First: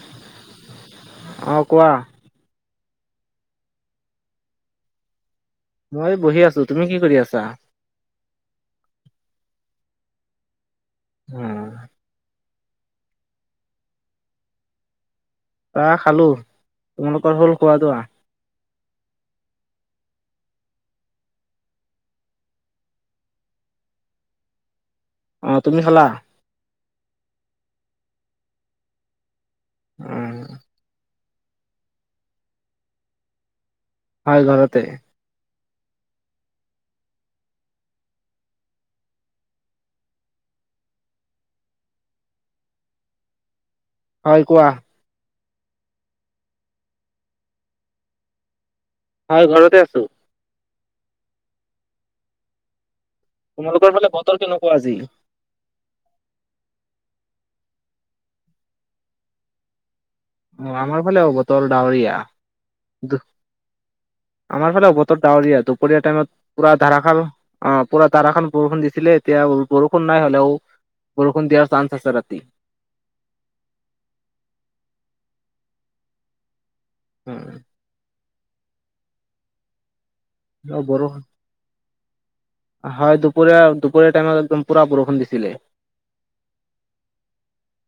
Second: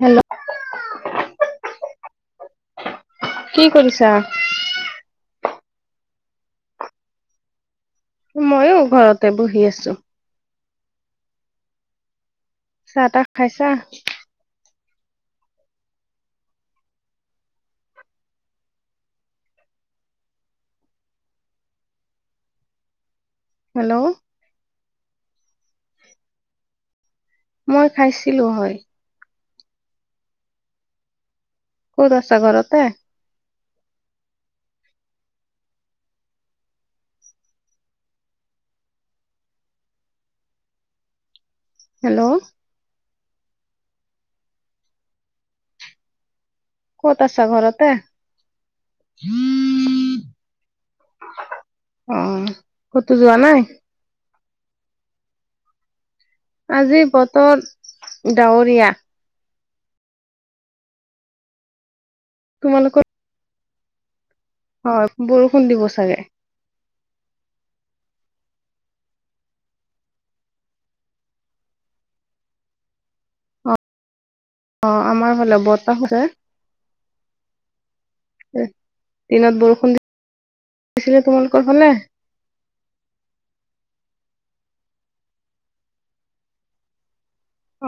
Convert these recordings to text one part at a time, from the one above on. Hello, অঁ কোৱা। কি কৰিছা? মই বহি আছো। তুমি কি কৰি আছা? মইয়ো ঘৰতে বহি আছো। উম। চাহ তাহ খাইছা? আহ খালো। তোমালোকৰ হ'ল খোৱা- বোৱা? হেল্ল', অ তুমি খালা? মই খাইছিলোঁ হয়। উম। ক'ত আছা ঘৰতে? হয় ঘৰতে। হেল্ল', হয় কোৱা ক'ত আ'ছ ঘৰতে? হয় ঘৰতে আছো। অ' কতো যোৱা নাই? তৰ কেনেকুৱা আজি? আজি বতৰ ডাৱৰীয়া। অ আমাৰ ফালেও বতৰ ডাৱৰীয়া। তোমালোকৰ দু আমাৰ ফালেও হয় বতৰ বৰষুণ ডাৱৰীয়া দিব দুপৰীয়া চাগে। টাইমত পুৰা ধাৰাশাৰ অ পুৰা ধাৰাসাৰ বৰষুণ দিছিলে এতিয়া বৰষুণ নাই হ'লেও বৰষুণ দিয়াৰ চান্স আছে ৰাতি। অ অ আমাৰ ফালে বতাহো যে উম দিনত বৰষুণ বৰষুণ দিছিলে তোমালোকৰ ফালে? হয় দুপৰীয়া, দুপৰীয়া টাইমত একদম পুৰা বৰষুণ দিছিলে।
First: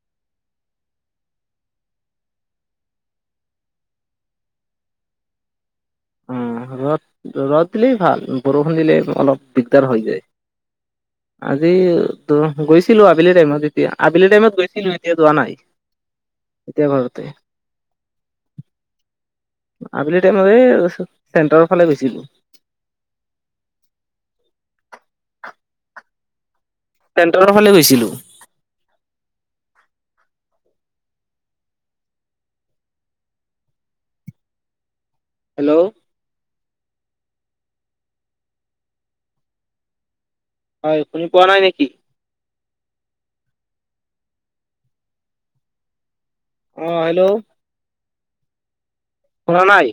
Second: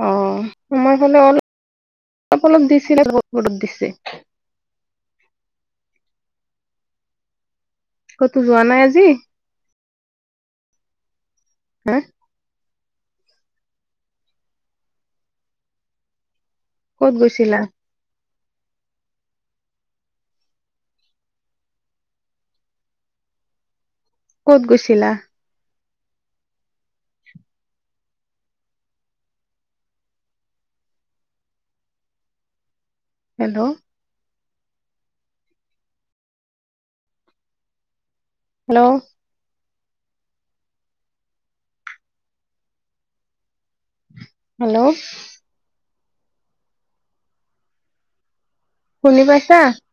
অ আমৰ ফালে অলপ অলপ দিছিলে উম ৰ'দ, ৰ'দ দিলেই ভাল ক'তো যোৱা বৰষুণ নাই দিলে আজি? অলপ দিগদাৰ হৈ যায়। আজি হা ত গৈছ ছিলো আবেলি টাইমত এতিয়া আবেলি টাইমত গৈছিলো এতিয়া যোৱা নাই। এতিয়া ক'ত ঘৰতে গৈছিলা? আবেলি টাইম এই চেণ্টাৰৰ ফালে গৈছিলোঁ। ক'ত গৈছিলা? চেণ্টাৰৰ ফালে গৈছিলোঁ। হেল্ল'! হেল্ল'! হেল্ল'! হয় শুনি পোৱা নাই নেকি? হেল্ল' অ হেল্ল' শুনি পাইছা? শুনা নাই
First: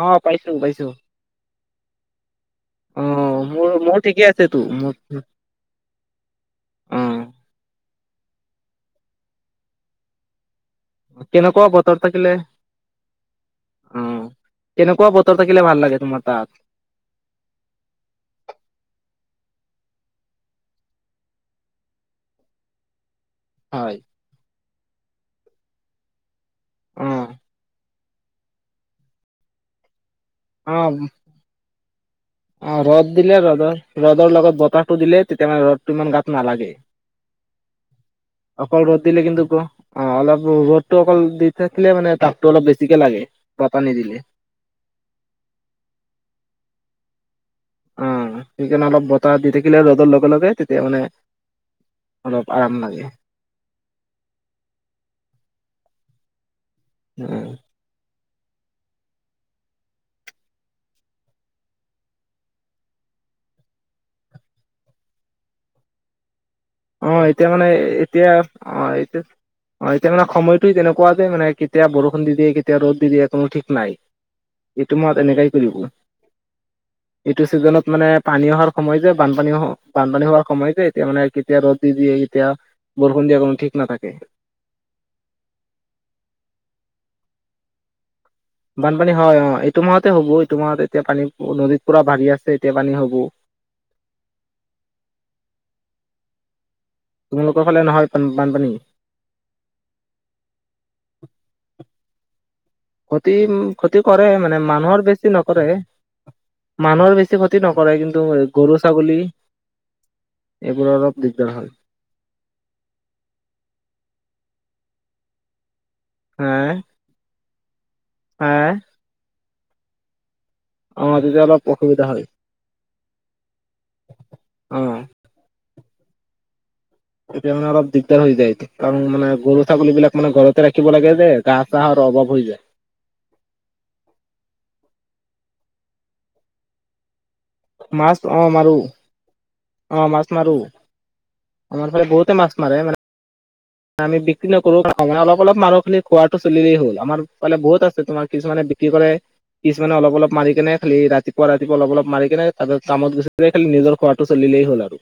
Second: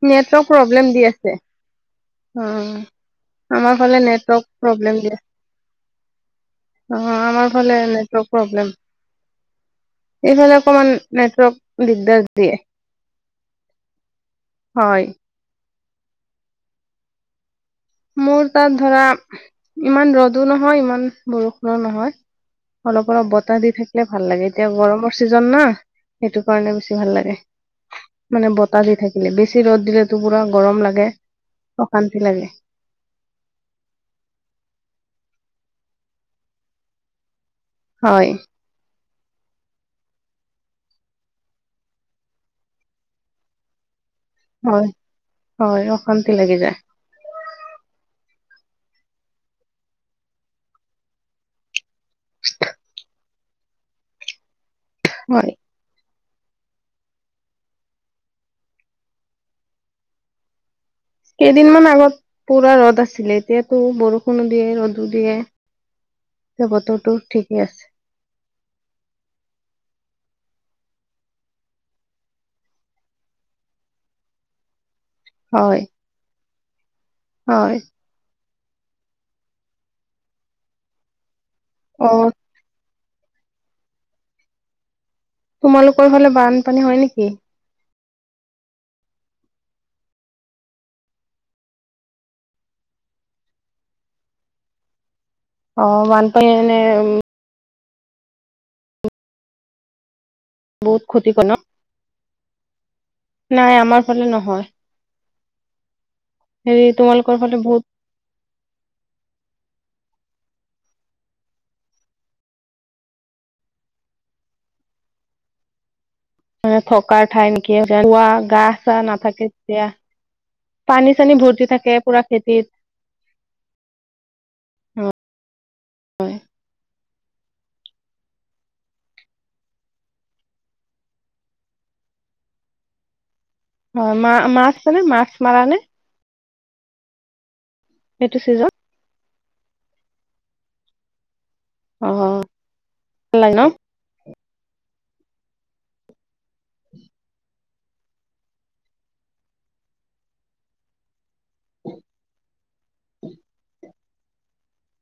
অ' নেটৱৰ্ক পাইছো পাইছো প্ৰব্লেম দি আছে। অ' অহ মোৰ আমাৰ মোৰ ফালে ঠিকে নেটৱৰ্ক আছেতো মোৰ প্ৰব্লেম দিয়ে। অ আমাৰ ফালে নেটৱৰ্ক প্ৰব্লেম। এইফালে অকমান নেটৱৰ্ক দিগদাৰ দিয়ে। উম হয় কেনেকুৱা বতৰ থাকিলে ভাল লাগে তোমাৰ তাত? মোৰ তাত ধৰা ইমান ৰ'দো নহয় ইমান বৰষুণো নহয়। অলপ অলপ বতাহ দি হয় থাকিলে ভাল লাগে, এতিয়া গৰমৰ ছিজন না সেইটো। কাৰনে বেছি ভাল লাগে। অ' মানে বতাহ দি থাকিলে, বেছি ৰ'দ দিলে তো পুৰা গৰম অ' লাগে অশান্তি লাগে। অ ৰ'দ দিলে ৰ'দৰ, ৰ'দৰ লগত বতাহটো দিলে তেতিয়া মানে ৰ'দটো ইমান গাত নালাগে। হয়। অকল ৰ'দ দিলে কিন্তু ক অ অলপ ৰ'দটো অকল দি থাকিলে মানে তাপটো অলপ বেছিকে লাগে বতাহ নিদিলে। হয় হয় অশান্তি লাগি যায়। আহ সেইকাৰণে অলপ বতাহ দি থাকিলে ৰ'দৰ লগে লগে তেতিয়া মানে অলপ আৰাম লাগে। [unintelligible] উম। কেইদিনমান আগত পুৰা ৰ'দ আছিলে এতিয়াতো বৰষুণো দিয়ে ৰ'দো দিয়ে। [inaudible] অ এতিয়া ঠিকে মানে আছে এতিয়া অ এতিয়া অ এতিয়া মানে সময়ত তেনেকুৱা যে মানে কেতিয়া বৰষুণ দি দিয়ে কেতিয়া ৰ'দ দি দিয়ে কোনো ঠিক নাই। তোমাক এনেকাই কৰিব। হয় এইটো হয় ছিজনত মানে পানী অহাৰ সময় যে বানপানী বানপানী হোৱাৰ সময় যে এতিয়া মানে কি এতিয়া ৰ'দ দি অ দিয়ে এতিয়া বৰষুণ দিয়া কোনো ঠিক নাথাকে। তোমালোকৰ ফালে বানপানী হয় নেকি? বানপানী হয় অ, এইটো মাহতে হ'ব এইটো মাহত এতিয়া পানী নদীত পুৰা বাঢ়ি আছে এতিয়া পানী হ'ব। অ বানপানী এনে উম্ হয় নে নহয় বান বানপানী? বহুত ক্ষতি কয় ন? ক্ষতি উ নাই ক্ষতি আমাৰ ফালে কৰে মানে নহয় মানুহৰ বেছি নকৰে হেৰি মানুহৰ তোমালোকৰ বেছি ফালে ক্ষতি বহুত নকৰে, কিন্তু গৰু ছাগলী এইবোৰ অলপ দিগদাৰ হয়। হা মানে থকাৰ ঠাই নেকি গা হা গা চাহ নাথাকে তেতিয়া অ পানী চানী তেতিয়া অলপ ভৰ্তি থাকে পুৰা খেতিত আহ। হয়। তেতিয়া মানে অলপ দিগদাৰ হৈ যায়। কাৰণ মানে গৰু ছাগলী বিলাক মানে ঘৰতে ৰাখিব লাগে যে ঘাঁহ চাহৰ অভাৱ হৈ যায়। হয় মা মাছ মানে মাছ মাৰা নে? মাছ অ সেইটো মাৰো চিজন আহ মাছ মাৰো। আমাৰ ফালে অ বহুতে মাছ ভাল মাৰে মানে লাগে ন আমি বিক্ৰী নকৰো অলপ অলপ মানুহখিনি খোৱাটো চিলেই হ'ল, আমাৰ ফালে বহুত আছে তোমাৰ কিছুমানে বিক্ৰী কৰে কিচোমানে অলপ অলপ মাৰি কেনে খালি ৰাতি পুৱা ৰাতিপুৱা অলপ অলপ মাৰি কেনে ত কামত গুচিই খালি নিজৰ খোৱাটো চলিলেই হ'ল আৰু।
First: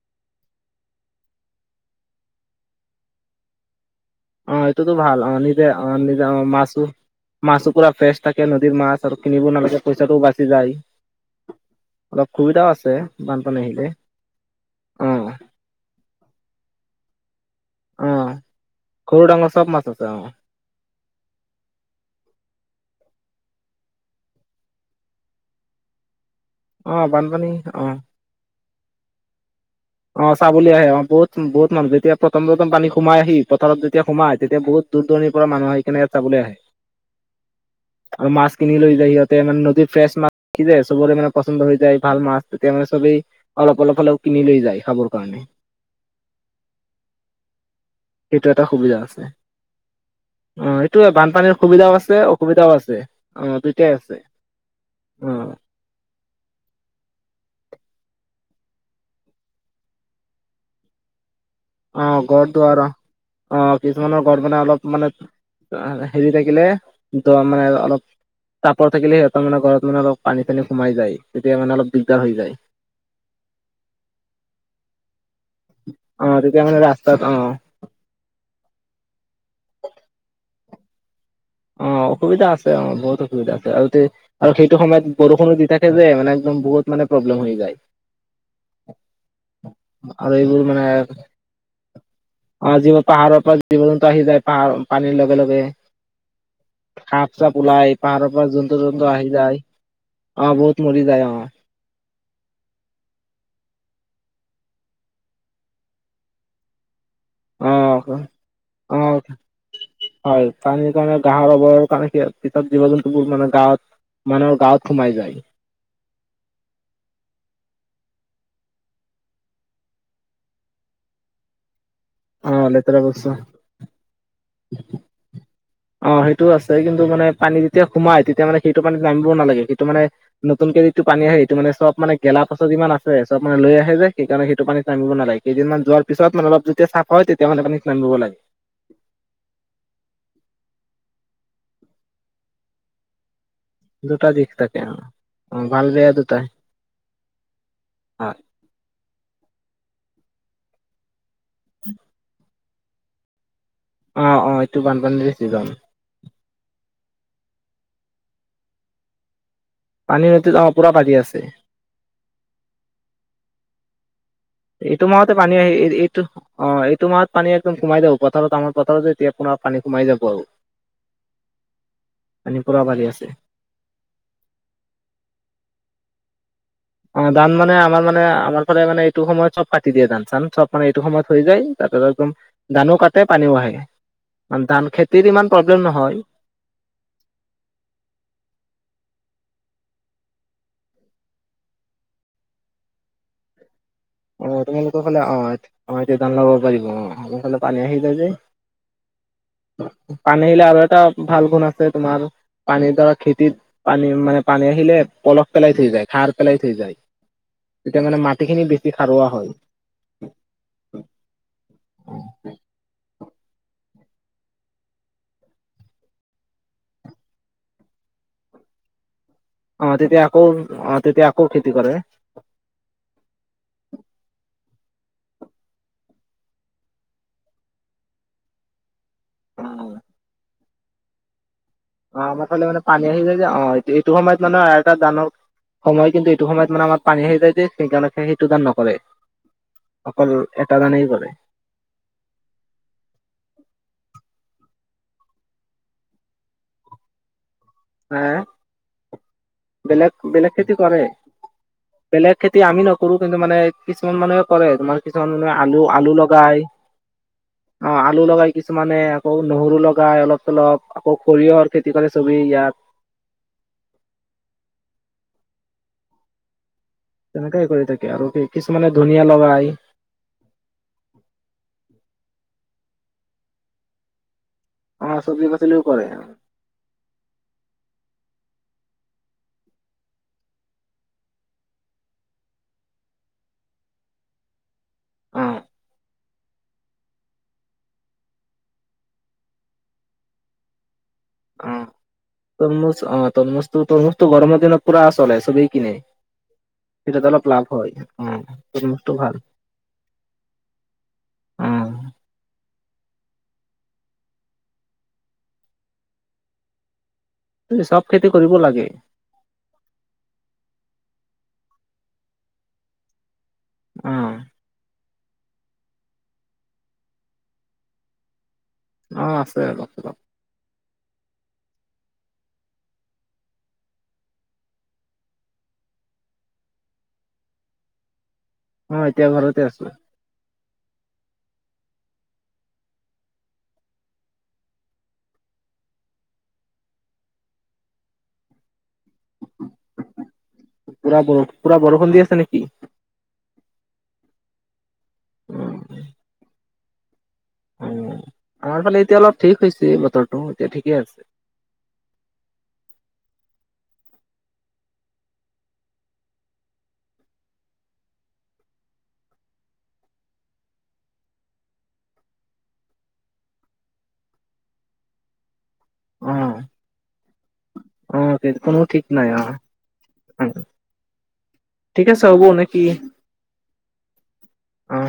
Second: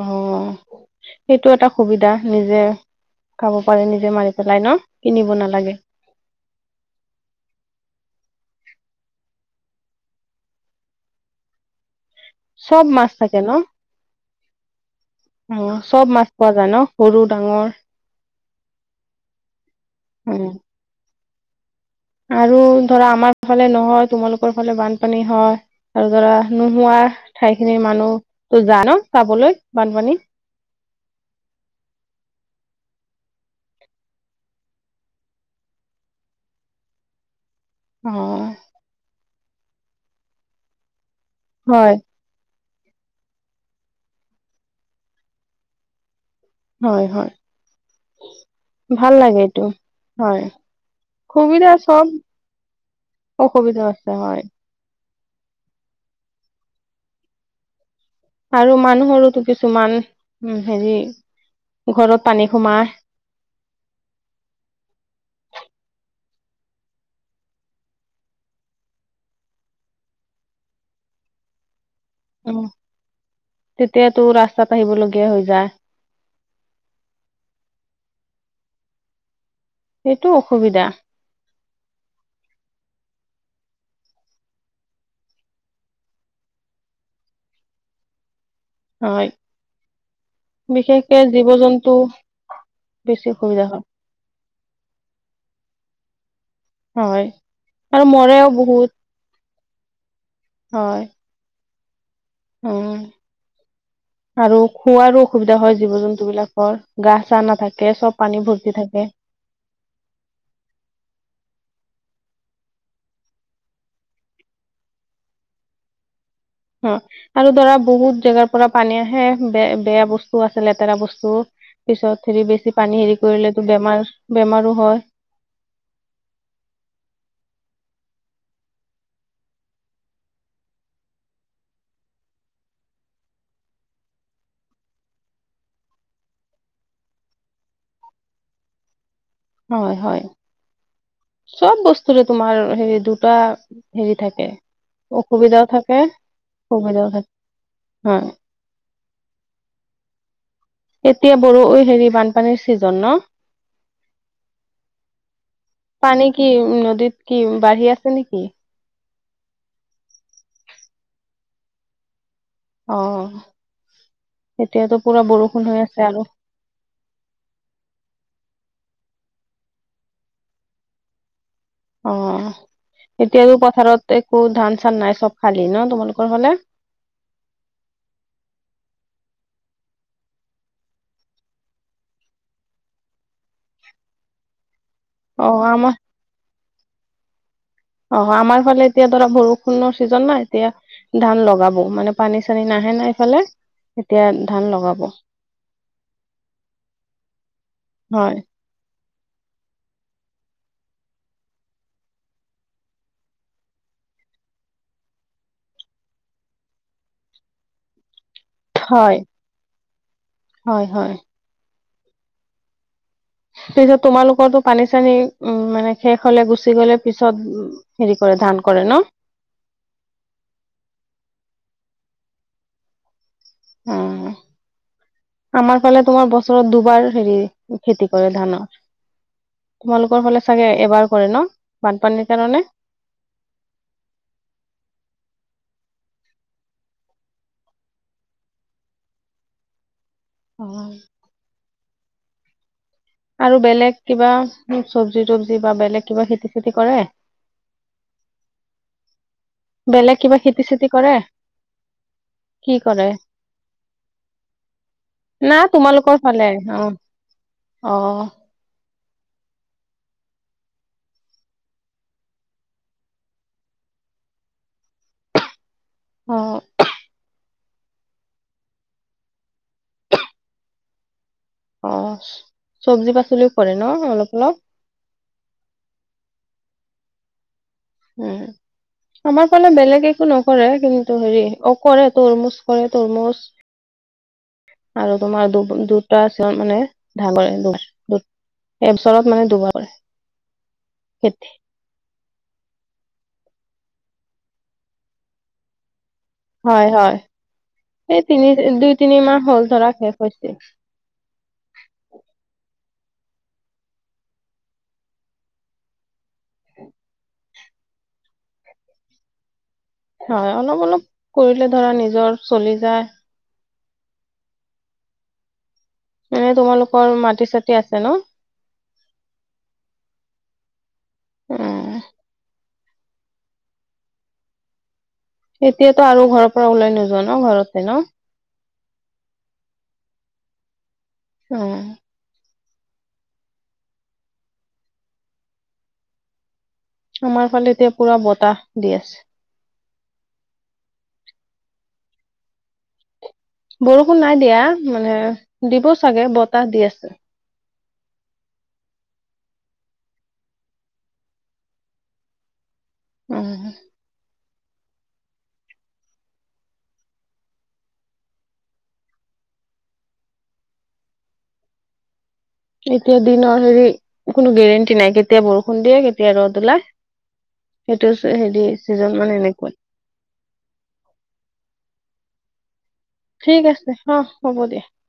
অ সেইটো এটা সুবিধা, নিজে খাব পাৰে নি অ এইটোতো ভাল অ নিজে অ নিজে অ মাছ মাছো পুৰা ফ্ৰেচ। তাকে নদীৰ মাছ আৰু কিনিব নালাগে পইচাটোও বাচি যায়। অলপ সুবিধাও চব আছে মাছ থাকে বানপানী ন আহিলে অ। চব মাছ পোৱা যায় ন? সৰু ডাঙৰ আহ ঘৰু ডাঙৰ চব মাছ আছে আহ উম আৰু ধৰা আমাৰ ফালে নহয় তোমালোকৰ ফালে বানপানী হয় আৰু ধৰা অ নোহোৱা বানপানী ঠাই খিনিৰ অ মানুহ তো যা ন চাবলৈ বানপানী অ চাবলৈ আহে আহ বহুত বহুত মানুহ যেতিয়া প্ৰথম প্ৰথম পানী সোমাই আহি পথাৰত যেতিয়া সোমায় তেতিয়া বহুত দূৰ দূৰণিৰ পৰা মানুহ আহি কেনেকৈ চাবলৈ আহে অ আৰু মাছ কিনি লৈ যায় সিহঁতে মানে নদীৰ ফ্ৰেছ মাছ যায় চবৰে মানে পচন্দ হৈ হয় যায় ভাল মাছ তেতিয়া মানে চবেই অলপ অলপ হলেও কিনি লৈ যায় খাবৰ কাৰণে হয় হয় সেইটো এটা সুবিধা ভাল আছে। লাগে এইটো হয় অ এইটোয়ে বানপানীৰ সুবিধা সুবিধাও চব আছে অসুবিধাও আছে অ দুটাই আছে। [unintelligible] অ আৰু মানুহৰো কিছুমান উ হেৰি অ ঘৰত পানী গৰ দাৰ সোমাই অ কিছুমানৰ গৰ মানে অলপ মানে হেৰি থাকিলে মানে অলপ তাপৰ থাকিলে সিহঁতৰ মানে ঘৰতনে অলপ পানী চানী সোমাই যায় তেতিয়া মানে অলপ দিগদাৰ হৈ যায় উ তেতিয়া তো ৰাস্তাত আহিব লগিব অ তেতিয়া মানে ৰাস্তাত অ সেইটো অসুবিধা অ অসুবিধা আছে অ বহুত অসুবিধা আছে আৰু আৰু সেইটো সময়ত বৰষুণো দি থাকে যে মানে একদম বহুত মানে। প্ৰব্লেম হৈ যায়। হয়, বিশেষকে জীৱ জন্তু অৱ, যিৱোৰ পাহাৰৰ পৰা জীৱ জন্তু আহি যায় পাহাৰ পানীৰ লগে লগে হয়। সাপ চাপ ওলাই আৰু পাহাৰৰ মৰেও পৰা জন্তু বহুত, জন্তু আহি যায়। অৱ বহুত হয়, মৰি যায় অৱ উম আৰু খোৱাৰো অসুবিধা হয় জীৱ জন্তু বিলাকৰ গা-চা নাথাকে অৱ চব পানী ভৰ্তি থাকে। অৱ হয়, পানীৰ কাৰণে গাহৰব জীৱ জন্তুবোৰ মানে গাঁৱত মানুহৰ গাঁৱত সোমাই যায়। অ আৰু ধৰা বহুত জেগাৰ পৰা পানী আহে বে বেয়া বস্তু আছে লেতেৰা বস্তু পিছত হেৰি অ', বেছি লেতেৰা পানী হেৰি বস্তু কৰিলেতো বেমাৰ বেমাৰো হয় অ সেইটোও আছে কিন্তু মানে পানী যেতিয়া সোমাই তেতিয়া মানে সেইটো পানীত নামিবও নালাগে সেইটো মানে নতুন যিটো পানী আহে সেটো মানে চব মানে গেলা পচা যিমান আছে চব মানে লৈ আহে যে সেইকাৰণে সেইটো পানী নামিব নালাগে কেইদিনমান যোৱাৰ পিছত মানে অলপ যেতিয়া চাফা হয় তেতিয়া মানে পানীত নামিব লাগে। হয় হয়। চব বস্তুৰে তোমাৰ হেৰী দুটা হেৰি দুটা থাকে দিশ অ অ অসুবিধাও ভাল থাকে বেয়া দুটাই সুবিধাও থাকে। হয়। এতিয়া বৰো হেৰি বানপানীৰ ছিজন ন অৱ অৱ এইটো বানপানীৰৰে ছিজন। পানী কি নদীত কি বাঢ়ি আছে নেকি? পানী নদীত অৱ পুৰা বাঢ়ি আছে। অৱ। এইটো মাহতে পানী আহি এই এইটো অৱ এইটো মাহত পানী একদম সোমাই যাৱ পথাৰত আমাৰ পথাৰ যে এতিয়া আপোনাৰ পানী সোমাই যাব আৰু অৱ পানী পুৰা বাঢ়ি আছে এতিয়ো পথাৰত একো ধান চান নাই চব খালি ন তোমালোক ক হলে অ দান মানে আমাৰ মানে আমাৰ ফালে মানে এইটো সময়ত চব পাতি দিয়ে ধান চান চব মানে এইটো সময়ত হৈ যায় একদম ধানো কাটে পানীও আহে। ধান খেতিৰ অ ইমান প্ৰব্লেম আমাৰ নহয়। অ আমাৰ ফালে এতিয়া ধৰা বৰষুণৰ ছিজন নাই এতিয়া ধান লগাব মানে পানী চানী নাহে নাই এইফালে এতিয়া অ ধান লগাব তোমালোকৰ ফালে অৱ এতিয়া ধান লগাৱ পাৰিব অৱ আমাৰ ফালে পানী আহি যায় যে হয় [unintelligible] পানী আহিলে আৰু এটা ভাল গুণ আছে তোমাৰ। পানীৰ ধৰক খেতিত পানী মানে পানী আহিলে পলস পেলাই থৈ যায়, সাৰ পেলাই থৈ যায়। তেতিয়া মানে মাটিখিনি বেছি খাৰুৱা হয়। হয় হয় তাৰ পিছত তোমালোকৰটো পানী চানী উম মানে শেষ হলে গুচি গলে পিছত উ হেৰি কৰে ধান কৰে। [unintelligible] ন অৱ তেতিয়া আকৌ অৱ তেতিয়া আকৌ খেতি কৰে। উম। আমাৰ ফালে তোমাৰ বছৰত দুবাৰ হেৰি খেতি কৰে ধানৰ। অ তোমালোকৰ ফালে চাগে এবাৰ কৰে ন। অৱ বানপানীৰ আমাৰ কাৰণে ফালে মানে পানী আহি যায় যে অৱ এইটো সময়ত মানে এটা দানৱ সময় কিন্তু এইটো সময়ত মানে আমাৰ পানী আহি যায় যে সেইকাৰণে সেই সেইটো ধান নকৰে। অকল এটা ধানেই কৰে। আৰু বেলেগ কিবা চব্জি তবজি বা বেলেগ কিবা খেতি চেতি কৰে। [unintelligible] হে বেলেগ বেলেগ খেতি কৰে। বেলেগ খেতি কি আমি কৰে নকৰো কিন্তু মানে কিছুমান মানুহে কৰে, তোমাৰ কিছুমান মানুহে আলু -আলু লগাই। অৱ। অ আলু লগাই কিছুমানে। আকৌ নহৰু লগাই অলপ চ লপ আকৌ সৰিয়হৰ খেতি কৰে চবেই ইয়াত অ সনেকে কৰি থাকে আৰু কি কিছুমানে ধনীয়া লগাই অ চব্জি পাচলিও কৰে ন অলপ অলপ অ চব্জি পাচলিও কৰে। উম। আমাৰ ফালে বেলেগ একো নকৰে কিন্তু হেৰি অ কৰে তৰমুজ কৰে তৰমুজ। আৰু অ তোমাৰ দু দুটা আছিল মানে ধাগৰে এবছৰত মানে দুবাৰ কৰে খেতি অ তৰমুজ অ তৰমুজ তৰমুজটো গৰমৰ দিনত পুৰা চলে চবেই কিনে। হয় হয় তেতিয়া অলপ লাভ হয় সেই অ তিনি দুই তৰমুজটো তিনি ভাল মাহ হল ধৰা শেষ হৈছে। অ [unintelligible] ত চব খেতি কৰিব লাগে। হয় অলপ অলপ কৰিলে ধৰা নিজৰ চলি যায়। আহ। এনে তোমালোকৰ মাটি চাটি আছে ন? অ আছে অলপ চলপ। উম এতিয়াতো আৰু ঘৰৰ পৰা ওলাই নোযোৱা ন ঘৰতে ন? অ এতিয়া ঘৰতে আছো। অ। আমাৰ ফালে এতিয়া পুৰা বতাহ দি আছে। পুৰা পুৰা বৰষুণ দি আছে নেকি? বৰষুণ নাই দিয়া মানে উ দিব চাগে বতাহ দি আছে। উ আমাৰ ফালে এতিয়া অলপ ঠিক হৈছে বতৰটো এতিয়া ঠিকে আছে। উম। এতিয়া দিনৰ হেৰি কোনো গেৰেণ্টি নাই কেতিয়া বৰষুণ দিয়ে কেতিয়া অ ৰ'দ ওলায়। সেইটো অ হেৰি কোনো ঠিক ছিজন নাই মান অ এনেকুৱাই। ঠিক আছে। হ'ব নেকি ঠিক আছে অ হ'ব দিয়া। অ